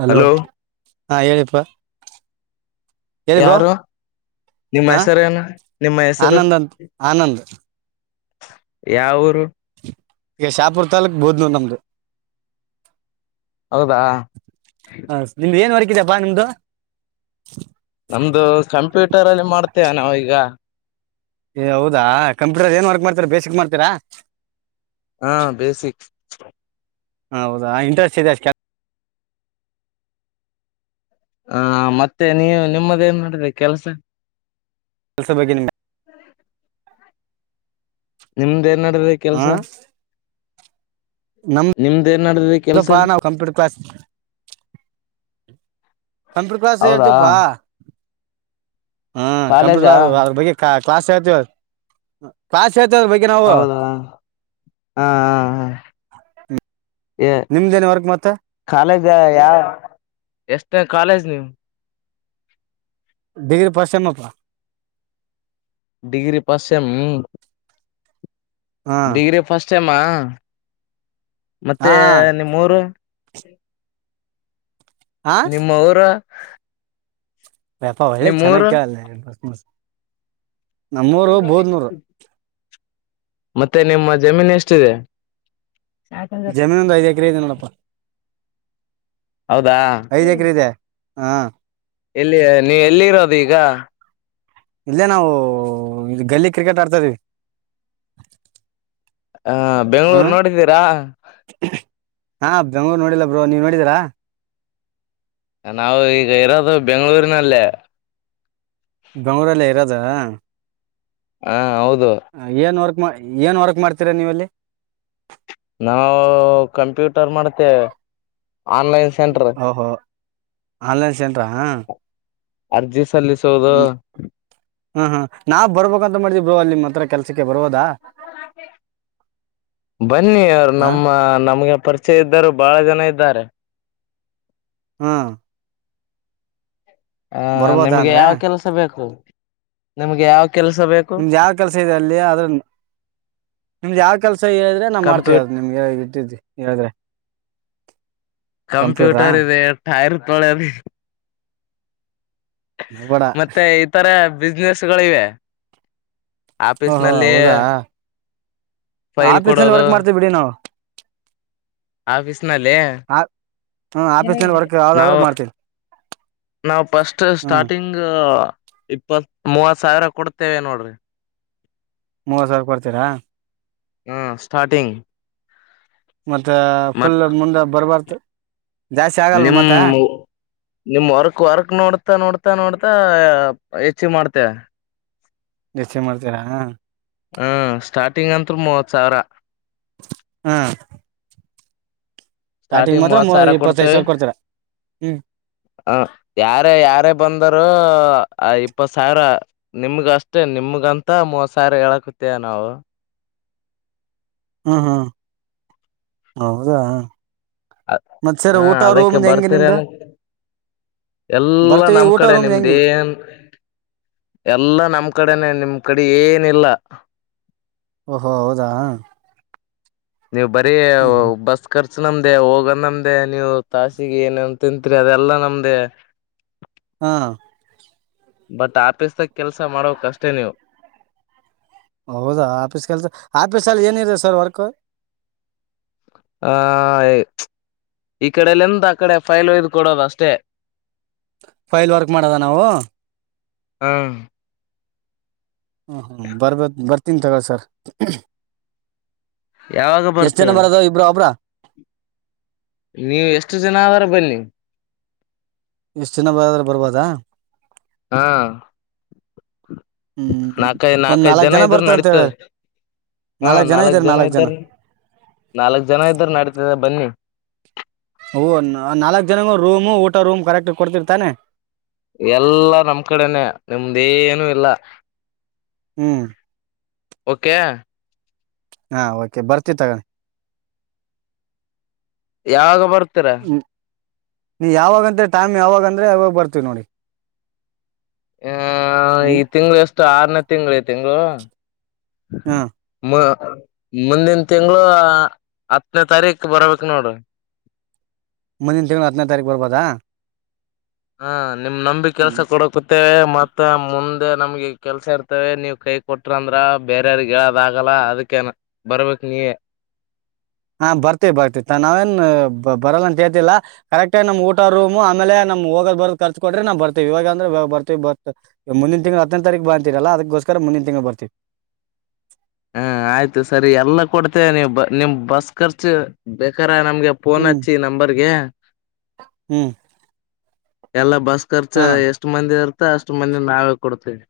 Hello ಹಾ ಹೇಳ್ಯಪ್ಪ ಯಾರು ನಿಮ್ಮ ಹಾ ಹೆಸರ ಏನು ನಿಮ್ಮ ಹೆಸರು ಆನಂದ್ ಅಂತ ಆನಂದ್ ಯ ಊರು ಈಗ ಶಾಪುರ್ ತಾಲಕ್ ಬೋದ್ನ ನಮ್ದು ಹೌದಾ ಹಪ್ಪಾ ನಿಮ್ದು ನಮ್ದು ಕಂಪ್ಯೂಟರಲ್ಲಿ ಮಾಡ್ತೇವೆ ನಾವ ಈಗ ಏ ಹೌದಾ ಕಂಪ್ಯೂಟರ್ ಏನ್ ವರ್ಕ್ ಮಾಡ್ತೀರಾ ಬೇಸಿಕ್ ಮಾಡ್ತೀರಾ ಹಾ ಬೇಸಿಕ್ ಹೌದಾ ಇಂಟ್ರೆಸ್ಟ್ ಇದೆ ಅಷ್ಟ ಕೆಲಸ ಹಾ ಮತ್ತೆ ನೀವು ನಿಮ್ಮದ ಏನ್ ಮಾಡ್ರಿ ಕೆಲ್ಸ ಕೆಲಸ ಬಗ್ಗೆ ನಿ ಹ್ಮ ನಿಮ್ದ್ ಏನ್ ನಡ್ರಿ ಹಾ ಕೆಲ್ಸ ನಿಮ್ದ ಏನ್ಡದ್ರರಿ ಕೆಲ್ಸ ನಮ್ದಪ್ಪಾ ನಾವು ಕಂಪ್ಯೂಟರ್ ಕ್ಲಾಸ್ ಕಂಪ್ಯೂಟರ್ ಕ್ಲಾಸ್ ಹೌದಾ ಎಜುಪಾ ಹ್ಮ ಕಂಪ್ಯೂಟರ್ ಕಾಲೇಜಾ ಅದ್ರ ಬಗ್ಗೆ ಕ್ಲಾಸ್ ಹತಿ್ಾ ಹೌದಾ ಹಾ ಹಾ ಹಾ ನಿಮ್ದೇನ್ ವರ್ಕ್ ಮತ್ತೆ ಕಾಲೇಜ ಯಾವ ಎಷ್ಟು ಕಾಲೇಜ್ ಮುಸ್ಲಿಮ ಡಿಗ್ರ ಪಶೆ ಮಾಪ್ಪ ಡಿಗ್ರಿ ಪಸ್ೆ್ಮ ಹಾ ಡಿಗ್ರಿ ಫಸ್ಟ್ ಟೈಮ ಮತ್ತೆ ಹಾ ನಿಮ್ಮೂರು ಹಾ ನಿಮ್ಮ ಊರ ಬ್ಯಾಪಳ್ಳೆ ಚೆನ್ನಾಗ ನಿಮ್ಮೂರು ಕಲ್ಲ ಮ ಮಸ್ತ್ ನಮ್ಮೂರು ಬಹದ್ನೂರು ಮತ್ತೆ ನಿಮ್ಮ ಜಮೀನ್ ಎಷ್ಟಿದೆ ಜಮೀನುಂದ ಐದುಕ್ರದಡಪ್ಪ ಹೌದಾ ಹಾ ಇಲ್ಲಿ ನೀವು ಎಲ್ಲಿ ಇರೋದು ಈಗ ಇಲ್ಲೇ ನಾವು ಇ ಗಲ್ಲಿ ಕ್ರಿಕೆಟ್ ಆಡ್ತ ಇದವಿ ಹ ಬೆಂಗ್ಳೂರು ನೋಡಿದ್ದೀರಾ ಬೆಂಗೂರು ನೋಡಿಲ್ಲ ಬ್ರೋ ನೀವ್ ನೋಡಿದರಾ ನಾವು ಈಗ ಇರೋದು ಬೆಂಗಳೂರಿನಲ್ಲೇ ಬಂಗೂರಲ್ಲ ಇರೋದ ಹಾ ಹೌದು ಏನ್ ವರ್ಕ್ ಏನ್ ವರ್ಕ್ ಮಾಡ್ತೀರಾ ನೀವೆಲ್ಲಿ ನಾವು ಕಂಪ್ಯೂಟರ್ ಮಾಡ್ತೇವೆ ಆನ್ಲೈನ್ ಸೆಂಟರ್ ಓಹೋ ಆನ್ಲೈನ್ ಸೆಂಟ್ರಾ ಅರ್ಜಿ ಸಲ್ಲಿಸುವುದು ಹ್ಮ್ ಹ್ಮ್ ನಾವ್ ಬರ್ಬೇಕ ಅಂತ ಮಾಡಿದ್ರು ಅ ನಿಮ್ಮ ಹತ್ರ ಕೆಲ್ಕ್ರ್ೋದಾ ಕ ಬನ್ನಿ ಅವರು ಹಾ ನಮ್ಮ ನಮ್ಗೆ ಪರಿಚಯ ಇದ್ದರು ಬಹಳ ಜನ ಇದ್ದಾರೆ ಹ್ಮ ಹ ನಿಮ್ಗೆ ಅಂದ್ರೆ ಯಾವ ಕೆಲ್ಸ ಬೇಕು ನಿಮ್ಗೆ ಯಾವ ಕೆಲಸ ಬೇಕು ನಿಮ್ದ ಯಾವ ಕೆಲ್ಸ ಇದೆ ಅಲ್ಲಿ ಅದ್ರ ನಿಮ್ದ ಯಾವ ಸ ಹೇಳಿದ್ರೆ ನಾ್ ಮಾಡ್ತೇವಿ ಕಂಪ್ಯೂ ಯ ನಿಮ್ಗೆ ಇಟ್ಟಿದಿ ಹೇಳಿದ್ರೆ ಕಂಪ್ಯೂಟ್ರಾ ಕಂಪ್ಯೂಟರ್ ಇದೆ ಟೈರ್ ತೊಳದು ಬೇಡ ಮತ್ತೆ ಈತರ ಬಿಸ್ನೆೆಸ್ಗಳಿವೆ ಆಫೀಸ್ ಓಹೋ ನಲ್ಲಿ ಹೌದಾ ಫೈಲ್ ಆಫೀಸ್ ನಲ್ಲಿ ಕೊಡೋದು ವರ್ಕ್ ಮಾಡ್ತೀವಿ ಬಿಡಿ ನಾವು ಆಫೀಸ್ನಲ್ಲಿ ಆ- ಹ್ಮ್ ಆಫೀಸ್ ನಲ್ಲಿ ವರ್ಕ್ ಯಾವ್ದಾದ್ರು ನಾವು ಮಾಡ್ತೀವಿ ನಾವವು ಫಸ್ಟ್ ಹ್ಮ್ ಸ್ಟಾರ್ಟಿಂಗ್ ಇಪ್ಪತ್ ಮೂವತ್ ಸಾವಿರ ಕೊಡ್ತೇವೆ ನೋಡ್ರಿ ಮೂವತ್ ಸಾವಿರ ಕೊಡ್ತೀರಾ ಹ್ಮ ಸ್ಟಾರ್ಟಿಂಗ್ ಮತ್ತೆ ಮತ್ ಫುಲ್ ಮುಂದೆ ಬರ್ಬಾರ್ದು ಜಾಸ್ತಿ ಆಗಲ್ವ ನಿಮ್ ಮತ್ತ ನಿಮ್ ವರ್ಕ್ ವರ್ಕ್ ನೋಡ್ತಾ ನೋಡ್ತಾ ನೋಡ್ತಾ ಹೆಚ್ಚ ಮಾಡ್ತೇ ಸ ಮಾಡ್ತೀರಾ ಹ್ಮ್ ಸ್ಟಾರ್ಟಿಂಗ್ ಅಂತರು ಮೂವತ್ ಸಾವಿರ ಸ್ಟಾರ್ಟಿಂಗ್ ಮಾತ್ರ ಮತ್ ಮೂ ಸಾರಾ ಇಪ್ಪತ್ತೈದು ಕೊಡ್ತವೆ ಸಾವಿರ ಕೊಡ್ತೀರಾ ಹ್ಮ್ ಹ ಯಾರೇ ಯಾರೇ ಬಂದರು ಆ ಇಪ್ಪತ್ ಸಾವಿರ ನಿಮ್ಗ ಅಷ್ಟೇ ನಿಮಗಂತ ಮೂವತ್ ಸಾವಿರ ಹೇಳಕತೇ ನಾವು ಹ್ಮ್ ಹ್ಮ್ ಹೌದಾ ಅ ಮತ್ ಸರ್ ಹಾ ಊಟ ಅದಕ್ಕೆ ರೂಮ್ದ ಹೆಂಗೆ ಬರ್ತೀರ ನಿಮ್ದು ಎಲ್ಲಾ ಬರ್ತೀವಿ ನಮ್ ಊಟ ಕಡೆ ರೂಮ್ದ ಹೆಂಗಿದೆ ನಿಮ್ದೇನ್ ಎಲ್ಲಾ ನಮ್ ಕಡೆನೆ ನಿಮ ಕಡೆ ಏನಿಲ್ಲ ಓಹೋ ಹೌದಾ ನೀವು ಬರೀ ಹ್ಮ್ ಹ್ಮ್ ಬಸ್ ಕರ್ ನಮ್ದೇ ಹೋಗ ನಮ್ದೇ ನೀವು ತಾಸಿಗೆ ಏನನ್ ತಿತ್ರಿ ಅದೆಲ್ಲಾ ನಮ್ದೇ ಹಾ ಬಟ್ ಆಫೀಸ್ಗ ಕೆಲ್ಸ ಮಾಡೋಕ್ಷ್ಟೇ ನೀವು ಹೌದಾ ಆಫೀಸ್ ಕೆಲ್ಸ ಆಫೀಸ್ ಅಲ್ಲಿ ಏನಿದೆ ಸರ್ ವರ್ಕ್ ಆ ಈ ಕಡೆಲೆಂದ ಆ ಕಡೆ ಫೈಲ್ ಒಯ್ದು ಕೊಡೋದ ಅಷ್ಟೇ ಫೈಲ್ ವರ್ಕ್ ಮಾಡದ ನಾವು ಹ ಹ್ಞ ಹ್ಞೂ ಬರ್ಬೋದುು ಬರ್ತೀನಿ ತಗೊಳ ಸರ್ ಯಾವಾಗ ಎಷ್ಟ್ ಬರ್ತೀರ ಜನ ಬರೋದ ಇಬ್ರು ಒಬ್ರ ನೀವು ಎಷ್ಟು ಜನ ಆದಾರ ಬನ್ನಿ ಎಷ್ಟು ಚಿನ ಬರಾದ್ರೆ ಬರ್ಬೋದಾ ಹಾ ಹ್ಮ್ ನಾಕೈ ಒಂದ್ ನಾಕೈದು ನಾಲ್ಕ್ ಜನ ಇದರು ಬರ್ತಾವ ಅಂತ ಹೇಳ ನಡತಾರೆ ಹಾ ನಾಲ್ಕ್ ಜನ ಇದ್ದಾರ ನಾಲ್ಕ್ ಜನ ಇದ್ದಾರ ನಡತ ಬನ್ನಿ ಹಓ ನಾಲ್ಕು ಜನಗ ರೂಮು ಊಟ ರೂಮ್ ಕರೆಕ್ಟ್ ಕೊಡ್ತಿರ್ತಾನೆ ಎಲ್ಲಾ ನಮ್ ಕಡೆನೆ ನಿಮ್ದೇನುೂ ಇಲ್ಲ ಹ್ಮ್ ಓಕೆ ಹಾ ಓಕೆ ಬರ್ತಿ ತಗಣಿ ಯಾವಾಗ ಬರ್ತೀರ ನೀ ಯಾವಾಗಂತ ಟೈಮ್ ಯಾವಾಗಂದ್ರೆ ಯವಾಗ ಬರ್ತೀವ ನೋಡಿ ಹ ಈ ಹ್ಮ್ ತಿಂಗಳ ಎಷ್ಟು ಆರನೇ ತಿಂಳ ತಿಂಗಗಳು ಹಾ ಮ ಮುಂದಿನ ತಿಂಗಳು ಹತ್ತನೇ ತಾರೀಕ ಬರ್ಬೇಕು ನೋಡು ಮುಂದಿನ ತಿಂಗಳು ಹತ್ತನೇ ತಾರೀಕು ಬರ್ಬೋದಾ ಹಾ ನಿಮ್ ನಂಬಿ ಕೆಲ್ಸ ಕೊಡಕ ಮತ್ತ ಮುಂದೆ ನಮ್ಗೆ ಕೆಲ್ಸ ಇರ್ತೇವೆ ನೀವ್ ಕೈ ಕೊಟ್ರಂದ್ರ ಬೇರೆಯವ್ರಿಗೆ ಹೇಳದ ಆಗಲ್ಲ ಹಾ ಅದಕ್ಕೇನ ಬರ್ಬೇಕ ನೀವ [inaudible] ಹಾ ಬರ್ತಿವಿ ಬರ್ತಿ ನಾವೇನ್ ಬರಲ್ಲ ಅಂತ ಹೇಳ್ತಿಲ್ಲಾ ಕರೆಕ್ಟ ನಮ್ ಊಟ ರೂಮ್ ಆಮೇಲೆ ನಮ ಹೋಗದ ಬ ರ್ ಕೊರ ನಾ್ರ್ತಿವಾಗ ಅ್ರ ಬರ್ ಮುಿನ ತಿಂಳ ಹನೇರೀ ಬಂತೀರಲ್ಲ ಅದಕ್ಕೋಸ್ಕರ ಮುಂದಿನ ತಿಂಗಳು ಬರ್ತೀವಿ ಹ್ಮ ಆಯ್ತು ಸರಿ ಎಲ್ಲಾ ಕೊಡ್ತೇವೆ ನೀವು ನಿಮ್ ಬಸ್ ಖರ್ಚು ಬೇಕಾರ ನಮ್ಗೆ ಫೋನ್ ಹ್ಮ್ ಹಚ್ಚಿ ನಂಬರ್ಗೆ ಹ್ಮ್ ಎಲ್ಲ ಬಸ್ ಖರ್ಚ ಹಾ ಎಷ್ಟ್ ಮಂದಿ ಇರ್ತ ಅಷ್ಟ್ ಮಂದಿ ನಾವೇ ಕೊಡ್ತೀವಿ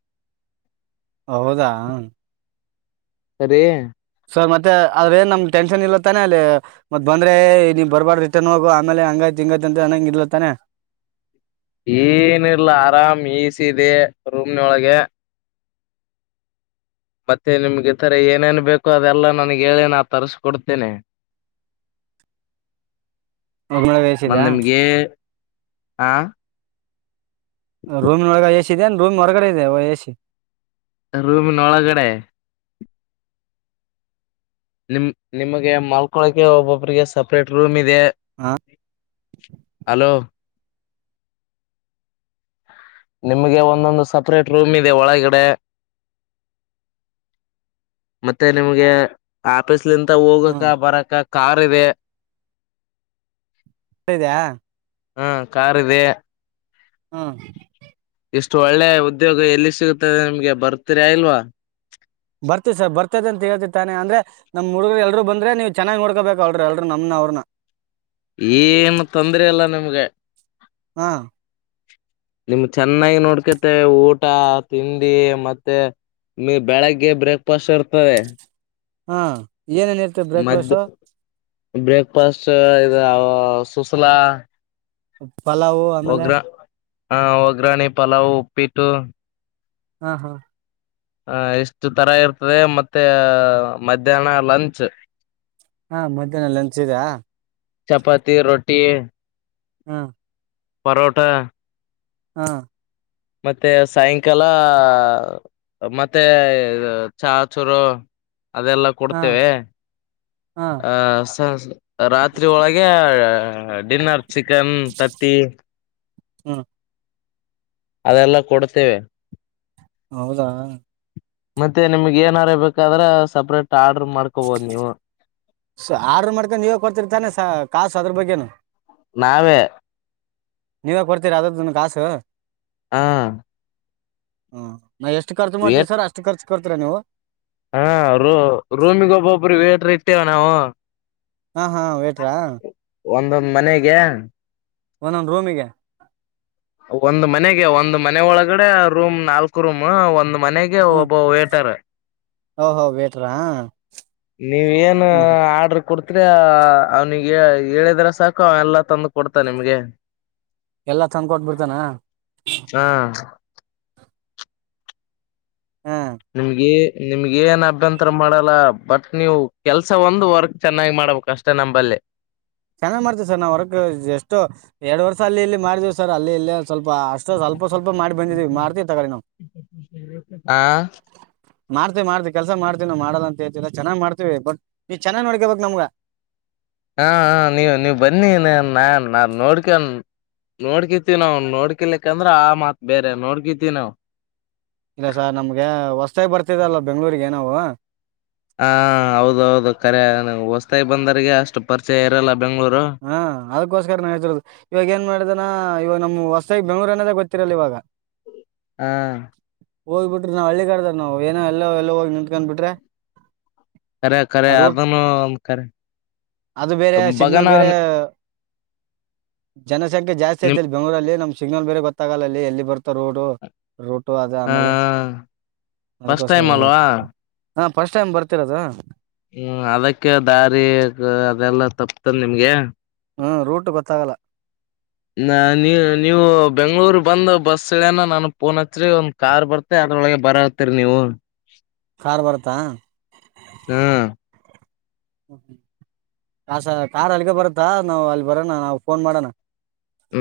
ಹೌದಾ ಸರಿ ಸರ್ ಮತ್ತೆ ಅದ್ರ ಏನ್ ನಮ್ ಟೆನ್ ಇಲ್ಲತ್ತತಾನೆ ಅಲ್ಲಿ ಮತ್ತ ಬಂದ್ರೆ ನೀವು ಬರ್ಬಾರ್ದ ರಿಟರ್ನ್ ಹೋಗು ಆಮೇಲೆ ಹಂಗೈತಿ ತಿಂಗಂತ ಚನ್ನಂಗ ಇರ್ಲತ್ತಾನೆ ಏನ ಇಲ್ಲ ಆರಾಮ್ ಈ ಸಿ ಇದೆ ರೂಮ್ನ ಒಳಗೆ ಮತ್ತೆ ನಿಮ್ಗೆ ಈ ತರ ಏನೇನ್ ಬೇಕು ಅದೆಲ್ಲಾ ನನ್ಗ್ ಹೇಳಿ ನ ತರ್ರಿಸಕೊಡ್ತೇನೆ ಹಳ ಮತ್ ವಷಿದಾ ನಿಮ್ಗೆ ಆ ರೂಮ್ನ ಒಳಗ ಎ ಸಿ ಇದೆ ಅ ರೂಮ್ ಹೊರಗಡೆ ಇದೆ ಎ ಸಿ ರೂಮ್ನ ಒಳಗಡೆ ನಿಮ ನಿಮಗೆ ಮಾಲ್ಕೊಳಕ್ಕೆ ಒಬ್ಬೊಬ್ರಿಗೆ ಸಪ್ರೇಟ್ ರೂಮ್ ಇ ಹಾ ಹಲೋ ನಿಮ್ಗೆ ಒಂದೊಂದು ಸಪ್ರೇಟ್ ರೂಮ್ ಇದೆ ಒಳಗಡೆ ಮತ್ತೆ ನಿಮ್ಗೆ ಆಪೀಸ್ [unintelligible] ಹೋಗಕ ಬರಕ ಕಾರ್ ಇದೆ ಇದ್ಯಾ ಹ್ಮ ಕಾರದೆ ಹ್ಮ ಎಷ್ಟು ಒಳ್ಳೆ ಉದ್ಯೋಗ ಎಲ್ಲಿ ಸಿಗುತ್ತದೆ ನಿಮ್ಗೆ ಬರ್ತೀರ ಇಲ್ವಾ ಬರ್ತಿತಿ ಸರ್ ಬರ್ತದ ಅಂತ ಹೇಳ್ತಿ ತಾನೆ ಅಂದ್ರೆಮಮ್ಮ ಹುಡುಗ್ರು ಎಲ್ರು ಬಂದ್ರೆ ನೀವು ಚೆನ್ನಾಗಿ ನೋಡ್ಕೋಬೇಕು ಅವಲ್ರು ಎಲ್ರು ನಮ್ನ ಅವ್ರನ್ನ [inaudible] ಏನು ತಂದ್ರ ಅಲ್ಲ ನಿಮ್ಗೆ ಹಾ ನಿಮ್ ಚೆನ್ನಾಗಿ ನೋಡ್ಕತೆ ಊಟ ತಿಂಡಿ ಮತ್ತೆ ನೀ ಬೆಳಗ್ಗೆ ಬ್ರೇಕ್ಫಾಸ್ಟ್ ಇರ್ತದೆ ಹಾ ಏನೇನ್ ಇರ್ತ ಬ್ರೇಕ್ಫಾಸ್ಟ್ ಮಧ್ಯ ಬ್ರೇಕ್ಫಾಸ್ಟ್ ಇ ಸುಸಲಾ ಪಲಾವು ಆಮೇಲೆ ಹ ಒಗ್ರಾಣೆ ಪಲಾವ್ ಉಪ್ಪಿಟ್ಟು ಹಾ ಹಾ ಹ ಎಷ್ಟು ತರ ಇರ್ತದೆ ಮತ್ತೆ ಮಧ್ಯಾಹ್ನ ಲಂಚ್ ಹಾ ಮಧ್ಯಾಹ್ನ ಲಂಚ್ ಇದಾ ಚಪಾತಿ ರೋಟಿ ಹ್ಮ ಪರೋಠಾ ಹಾ ಮತ್ತೆ ಸಾಯಂಕಾಲ ಮತ್ತೆ ಚಹ ಚೂರು ಅದೆಲ್ಲ ಹಾ ಕೊಡ್ತೇವೆ ಹಾ ಆ ಸ ರಾತ್ರಿ ಒಳಗೆ ಡಿನ್ನರ್ ಚಿಕನ್ ತತ್ತಿ ಹ್ಮ ಹ್ಮ ಅದೆಲ್ಲ ಕೊಡ್ತೇವೆ ಹೌದಾ ಮತ್ತೆ ನಿಮ್ಗ್ ಏನರಬೇಕಾದ್ರೆ ಸಪ್ರೇಟ್ ಆರ್ಡರ್ ಮಾಡ್ಕೋಬೋದು ನೀವು ಸ ಆರ್ಡರು ಮಾಡ್ಕೊಂಡು ನೀವೇ ಕೊಡ್ತಿರ್ತಾನೆ ಸ ಕಾಸು ಅದ್ರ ಬಗ್ಗೆನು ನಾವೇ ನೀವೇ ಕೊಡ್ತೀರಾ ಅದರದುನು ಕಾಸು. ಹಾ ಹ ನಾ ಎಷ್ಟು ಖರ್ಚು ಮಾಡ್ತೀವಿ ಸರ್ ಅಷ್ಟು ಖರ್ಚು ಕೊಡ್ತೀರಾ ನೀವು. ಹಾ ರೂ ರೂಮಿಗ ಒಬ್ಬೊಬ್ರ ವೇಟ್ರ ಇಟ್ಟೆವಿ ನಾವು. ಹಾಂ ಹಾಂ ವೇಟ್ರಾ ಒಂದೊಂದ್ ಮನೆಗೆ ಒಂದೊಂದು ರೂಮಿಗೆ ಒಂದ್ ಮನೆಗೆ ಒಂದ್ ಮನೆ ಒಳಗಡೆ ರೂಮ್ ನಾಲ್ಕು ರೂಮ್ ಒಂದ್ ಮನೆಗೆ ಒಬ್ಬ ವೇಟರ. ಹೋ ಹೋ ವೆಟ್ರಾ. ನೀವ ಏನು ಆರ್ಡ್ರ ಕುಡ್ತಿರ ಅವ್ನಿಗೆ ಹೇಳಿದ್ರ ಸಾಕು ಎಲ್ಲಾ ತಂದು ಕೊಡ್ತ ನಿಮ್ಗೆ ಎಲ್ಲಾ ತಂದಕೊಟ್ ಬಿಡ್ತಾನ. ಹ ಹಾಂ ನಿಮ್ಗೆ ನಿಮ್ಗೆ ಏನ್ ಅಭ್ಯಂತರ ಮಾಡಲ್ಲ ಬಟ್ ನೀವ್ ಕೆಲ್ಸ ಒಂದು ವರ್ಕ್ ಚೆನ್ನಾಗಿ ಮಾಡ್ಬೇಕ ಅಷ್ಟೇ ನಂಬಲ್ಲಿ. ಚೆನ್ನಾಗ್ ಮಾಡ್ತೇವಿ ಸರ್ ನಾವು ವರ್ಕ್ ಎಷ್ಟು ಎರಡು ವರ್ಷ ಅಲ್ಲಿ ಇಲ್ಲಿ ಮಾಡಿದೇವಿ ಸರ್ ಅಲ್ಲಿ ಇಲ್ಲಿ. ಸ್ವಲ್ಪ ಅಷ್ಟ ಸ್ವಲ್ಪ ಸ್ವಲ್ಪ ಮಾಡಿ ಬಂದಿದೀವಿ ಮಾಡ್ತೀವಿ ತಗೊಳ್ಳಿ ನಾವು. ಹ ಮಾಡ್ತಿವಿ ಮಾಡ್ತಿ ಕೆಲ್ಸ ಮಾಡ್ತವಿ ಮಾಡಲ್ಲ ಅಂತ ಹೇಳತಿಲ್ಲಾ ಚೆನ್ನಾಗಿ ಮಾಡ್ತತಿವಿ ಬಟ್ ನೀ ಚೆನ್ನಾಗ್ ನೋಡ್ಕೇಬೇಕ ನಮ್ಗ. [inaudible] ಹಾ ಹ ನೀವ್ ನೀವು ಬನ್ನಿ ನಾ ನಾನ್ ನೋಡ್ಕೊಂಡ ನೋಡ್ಕತ್ತಿವಿ ನಾವು ನೋಡ್ಕೋಲಿಕ್ಕಂದ್ರ ಆ ಮಾತ್ ಬೇರೆ ನೋಡ್ಕತಿವಿ ನಾವ್. ಇಲ್ಲ ಸರ್ ನಮ್ಗೆ ಹೊಸ್ತಾಗಿ ಬರ್ತಿದಲ್ಲ ಬೆಂಗ್ಗಳೂರಿಗೆ ನಾವು ಹಾ ಹೌದೌದು ಕರೆ ಅಂದ್ರ ಹೊಸ್ತಾಗಿ ಬಂದವರಿಗೆ ಅಷ್ಟು ಪರಿಚಯ ಇರೋಲ್ಲ. ಹಾ ಅದಕೋಸ್ಕರ ನಾ ಹೆಳ್ತಿರೋದು ಇವಾಗ ಏನ್ ಮಾಡಿದನ ಇವಾಗ ನಮ್ಮ್ ಹೊ ಸೈಬ್ ಬೆಂಗಳೂರ ಅನ್ನೋದೇ ಗೊತ್ತಿರಲ್ಲ ಇವಾಗ. ಹ್ಮ್ ಹೋಗ ಬಿಟ್ರ ನಾವ್ ಹಳ್ಳಿ ಗಡದನಾವ್ ಏನ ಎಲ್ಲ ಎಲ್ಲ ಹೋಗಿ ನಿಂತ್ಕೊಂಡ್ ಬಿಟ್ರೆ. ಖರೆ ಖರೆ ಆ ರೂಟ್ ಅದನ್ನು ಒಂದ ಕರೆ ಅಂಬಕ್ ಇನ್ನು ಬೇರೆ ಜನಸಂಖ್ಯೆ ಜಾಸ್ತಿ ನಿಮ್ ಐತಲ್ಲಿ ಬೆಂಗಳೂರಲ್ಲಿ. ಇಲ್ಲಿ ನಮ್ ಸಿಗ್ನಲ್ ಬೇರೆ ಗೊತ್ತಾಗಲ್ಲ ಅಲ್ಲಿ ಎಲ್ಲಿ ಬರ್ತ ರೋಡು. ರೂಟು ಅದ ಹ ಆಮೇಲೆ ಫಸ್ಟ್ ಅದಕ್ಕೋಸ್ಕರ ಟೈಮ್ ಹೇಳಿರಿ. ಅಲ್ವಾ ಹಾ ಫಸ್ಟ್ ಟೈಮ್ ಬರ್ತಿರದ. ಹ್ಮ್ ತಪ್ತನ್ ನಿಮ್ಗೆ ಹ್ಮ ರೂಟ್ ಗೊತ್ತಾಗಲ್ಲ. ನ ನೀ ನೀವು ಬೆಂಗಳೂರು ಬಂದ ಬಸ್ ಇಲ್ಯಾನ ನನಗ ಪೋನ್ ಹಚ್ಚರಿ ಒಂದ್ ಕಾರ್ ಬರ್ತೆ ಅದ್ರೊಳಗೆ ಬರತಿರ್ ನೀವು. ಕಾರ್ ಬರ್ತಾ. ಹ್ಮ್ ಹ ಸರ್ ಕಾರ್ ಅಲ್ಲಿಗೆ ಬರತ್ತಾ ನಾವು ಅಲ್ಲಿ ಬರೋಣ ನಾವು ಫೋನ್ ಮಾಡೋಣ.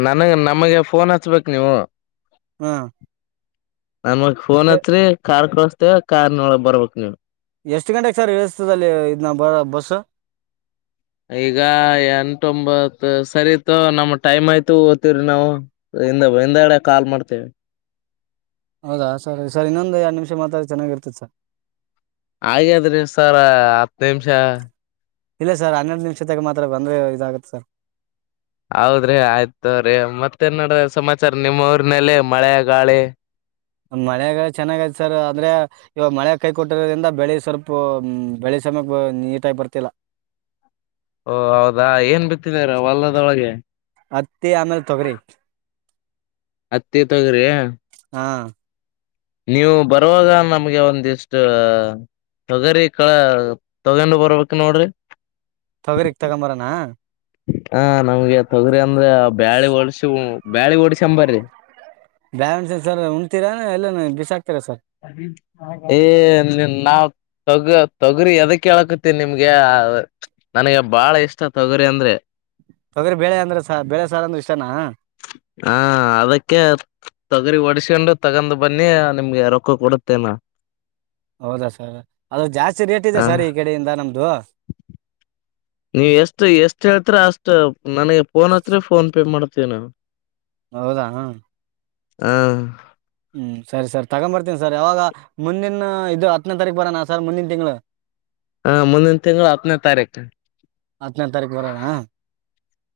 ನನಗ್ ನಮಗೆ ಫೋನ್ ಹಚ್ಬೇಕು ನೀವು. ಹ್ಮ ನಮಗ್ ಫೋನ್ ಹಚ್ರಿ ಕಾರ್ ಕಳಸ್ತೀವಿ ಕಾರ್ ನೊಳಗ್ ಬರ್ಬಕ್ ನೀವ್. ಎಷ್ಟು ಗಂಟೆಗ ಸರ್ ಇಳಸ್ತದಲ್ಲಿ ಇದ್ ನ ಬ ಬಸ್. ಈಗ ಎಂಟೊಂಬತ್ ಸರಿತೂ ನಮ್ ಟೈಮ್ ಆಯ್ತು ಓದ್ತಿವ್ರಿ ನಾವು. ಹಿಂದ ಹಿಂದಗಡೆ ಕಾಲ್ ಮಾಡ್ತೇವೆ. ಹೌದಾ ಸರಿ ಸರ್ ಇನ್ನೊಂದು ಎರಡು ನಿಮಿಷ ಮಾತಾಡಿ ಚೆನ್ನಾಗಿರ್ತದ್ ಸರ್. ಆಗೇದ್ರಿ ಸರ ಹತ್ ನಿಂಮ್ಷ. ಇಲ್ಲ ಸರ್ ಹನ್ನೊಂದ್ ನಿಮಿಷದಾಗ ಮಾತ್ರ ಬಂದ್ರೆ ಇದಾಗುತ್ತೆ ಸರ್. ಹೌದ್ರಿ ಆಯ್ತೋರಿ ಮತ್ತ ಏನ್ ಡ ಸಮಾಚಾರ ನಿಮ್ಮ ಊರ್ನಲ್ಲಿ ಮಳೆ ಗಾಳಿ ಮಳೆಗಾ ಚೆನ್ನಾಗೈತ್ ಸರ್ ಅಂದ್ರೆ ಇವಾಗ್ ಮಳೆ ಕೈ ಕೊಟ್ಟಿರೋದ್ರಿಂದ ಬೆಳೆ ಸ್ವಲ್ಪ ಬೆಳೆ ಸಮಯಕ್ಕೆ ನೀಟಾಗ್ ಬರ್ತಿಲ್ಲ. [inaudible] ಓ ಹೌದಾ ಏನ್ ಬಿತ್ತಿದಾರ ವಲ್ಲದೊಳಗೆ. ಹತ್ತಿ ಆಮೇಲೆ ತೊಗರಿ ಹತ್ತಿ ತೋಗ್ರಿ ಹಾ ನೀವು ಬರುವಾಗ ನಮ್ಗೆ ಒಂದಿಷ್ಟು. ತೊಗರಿ ಕಳ್ ತಗೊಂಡು ಬರ್ಬೇಕು ನೋಡ್ರಿ. ತೊಗರಿಕ್ ತಗೊಂಬರಾನ ಹ ನಮ್ಗೆ ತೊಗರಿ ಅಂದ್ರ ಬ್ಯಾಳಿ ಓಡ್ಸ ಬ್ಯಾಳಿ ಓಡ್ಸಂಬರಿ. ಬ್ಯಳ್ವಡ್ಸಿ ಸರ್ ಉಣ್ತೀರಾ ಎಲ್ಲನ ಬಿಸಾಕ್ - ಏ ನಾವ್ - - ತೊಗ ತೊಗರಿ ಎದಕ್ ಕೇಳಕತಿನ್ ನಿಮ್ಗೆ ನನ್ಗೆ ಬಾಳ ಇಷ್ಟ ತೊಗರಿ ಅಂದ್ರೆ. ತೊಗರಿ ಬೇಳೆ ಅಂದ್ರೆ ಸ ಬೇಳೆ ಸಾರ್ ಅಂದ್ರೆ ಇಷ್ಟನಾ ಹ ಅದಕ್ಕೆ ತೊಗರಿ ಹೊಸ್ಕೊಂಡು ತಗೊಂಡ್ ಬನ್ನಿ ನಿಮ್ಗೆ ರೊಕ್ಕ ಕೊಡುತ್ತೇನಾ. ಹೌದಾ ಸರ್ ಅದು ಜಾಸ್ತಿ ರೇಟ್ ಇದೆ ಹ ಸರ್ ಈ ಕಡೆಯಿಂದ ನಮ್ದು ನೀವು ಎಷ್ಟು ಎಷ್ಟು ಹೇಳ್ತೀರ ಅಷ್ಟು ನನಗೆ ಪೋನ್ ಹಚ್ಚರಿ ಪೋನ್ ಪೇ ಮಾಡ್ತೇನಿ ನಾವು ಹೌದಾ ಹಾ ಸರಿ ಸರ್ ತಗೊಂಬರ್ತೀನಿ ಸರ್ ಯಾವಾಗ ಮುಂದಿನ್ ಇದು ಹತ್ತನೇ ತಾರೀಕು ಬರೋನಾ ಸರ್ ಮುಂದಿನ ತಿಂಗಳು. ಹಾ ಮುಂದಿನ ತಿಂಗಳು ಹತ್ತನೇ ತಾರೀಕು. ಹತ್ತೇನೆ ತಾರೀಕು ಬರಣ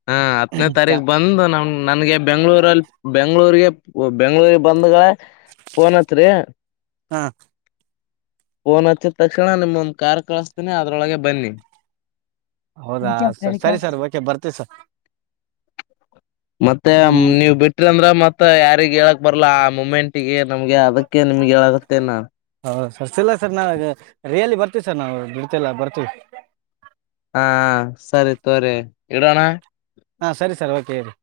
ಹ ಹತ್ತನೇ ತಾರೀಕು ಬಂದು ನಮ ನನ್ಗೆ ಬೆಂಗಳೂರಲ್ಲಿ ಬೆಂಗಳೂರಿಗೆ ಓ ಬೆಂಗಳೂರಿಗೆ ಬಂದಗ ಪೋನ್ ಹಚ್ಚರಿ ಹಾ ಪೋನ್ ಹಚ್ಚಿದ ತಕ್ಷಣ ನಿಮಗೊಂದ್ ಕಾರ್ ಕಳಸ್ತೀನಿ ಅದ್ರೊಳಗೆ ಬನ್ನಿ. ಹೌದಾ ಸ ಸರಿ ಸರ್ ಓಕೆ ಬರ್ತೀವಿ ಸರ್ ಮತ್ತೆ ಹ್ಞೂ ನೀವ್ ಬಿಟ್ರಾ ಅಂದ್ರೆ ಮತ್ತೆ ಯಾರಿಗ್ ಹೇಳಕ್ ಬರ್ಲಾ ಮುಮೆಂಟಿಗೆ ನಮ್ಗೆ ಅದಕ್ಕೆ ನಿಮ್ಗೆ ಹೇಳಗತ್ತಿನ್ ನಾ ಸರ್ತಿಲ್ಲ ಸರ್ ನಾವ ಈಗ ರಿಯಾಲಿ ಬರ್ತೀವಿ ಸರ್ ನಾವು ದುಡತೆಲ್ಲ ಬರ್ತೀವಿ ಹಾ ಸರಿ ತೋರಿ ಇಡೋಣ. ಹಾ ಸರಿ ಸರ್ ಓಕೆ ಇಡ್ರೀ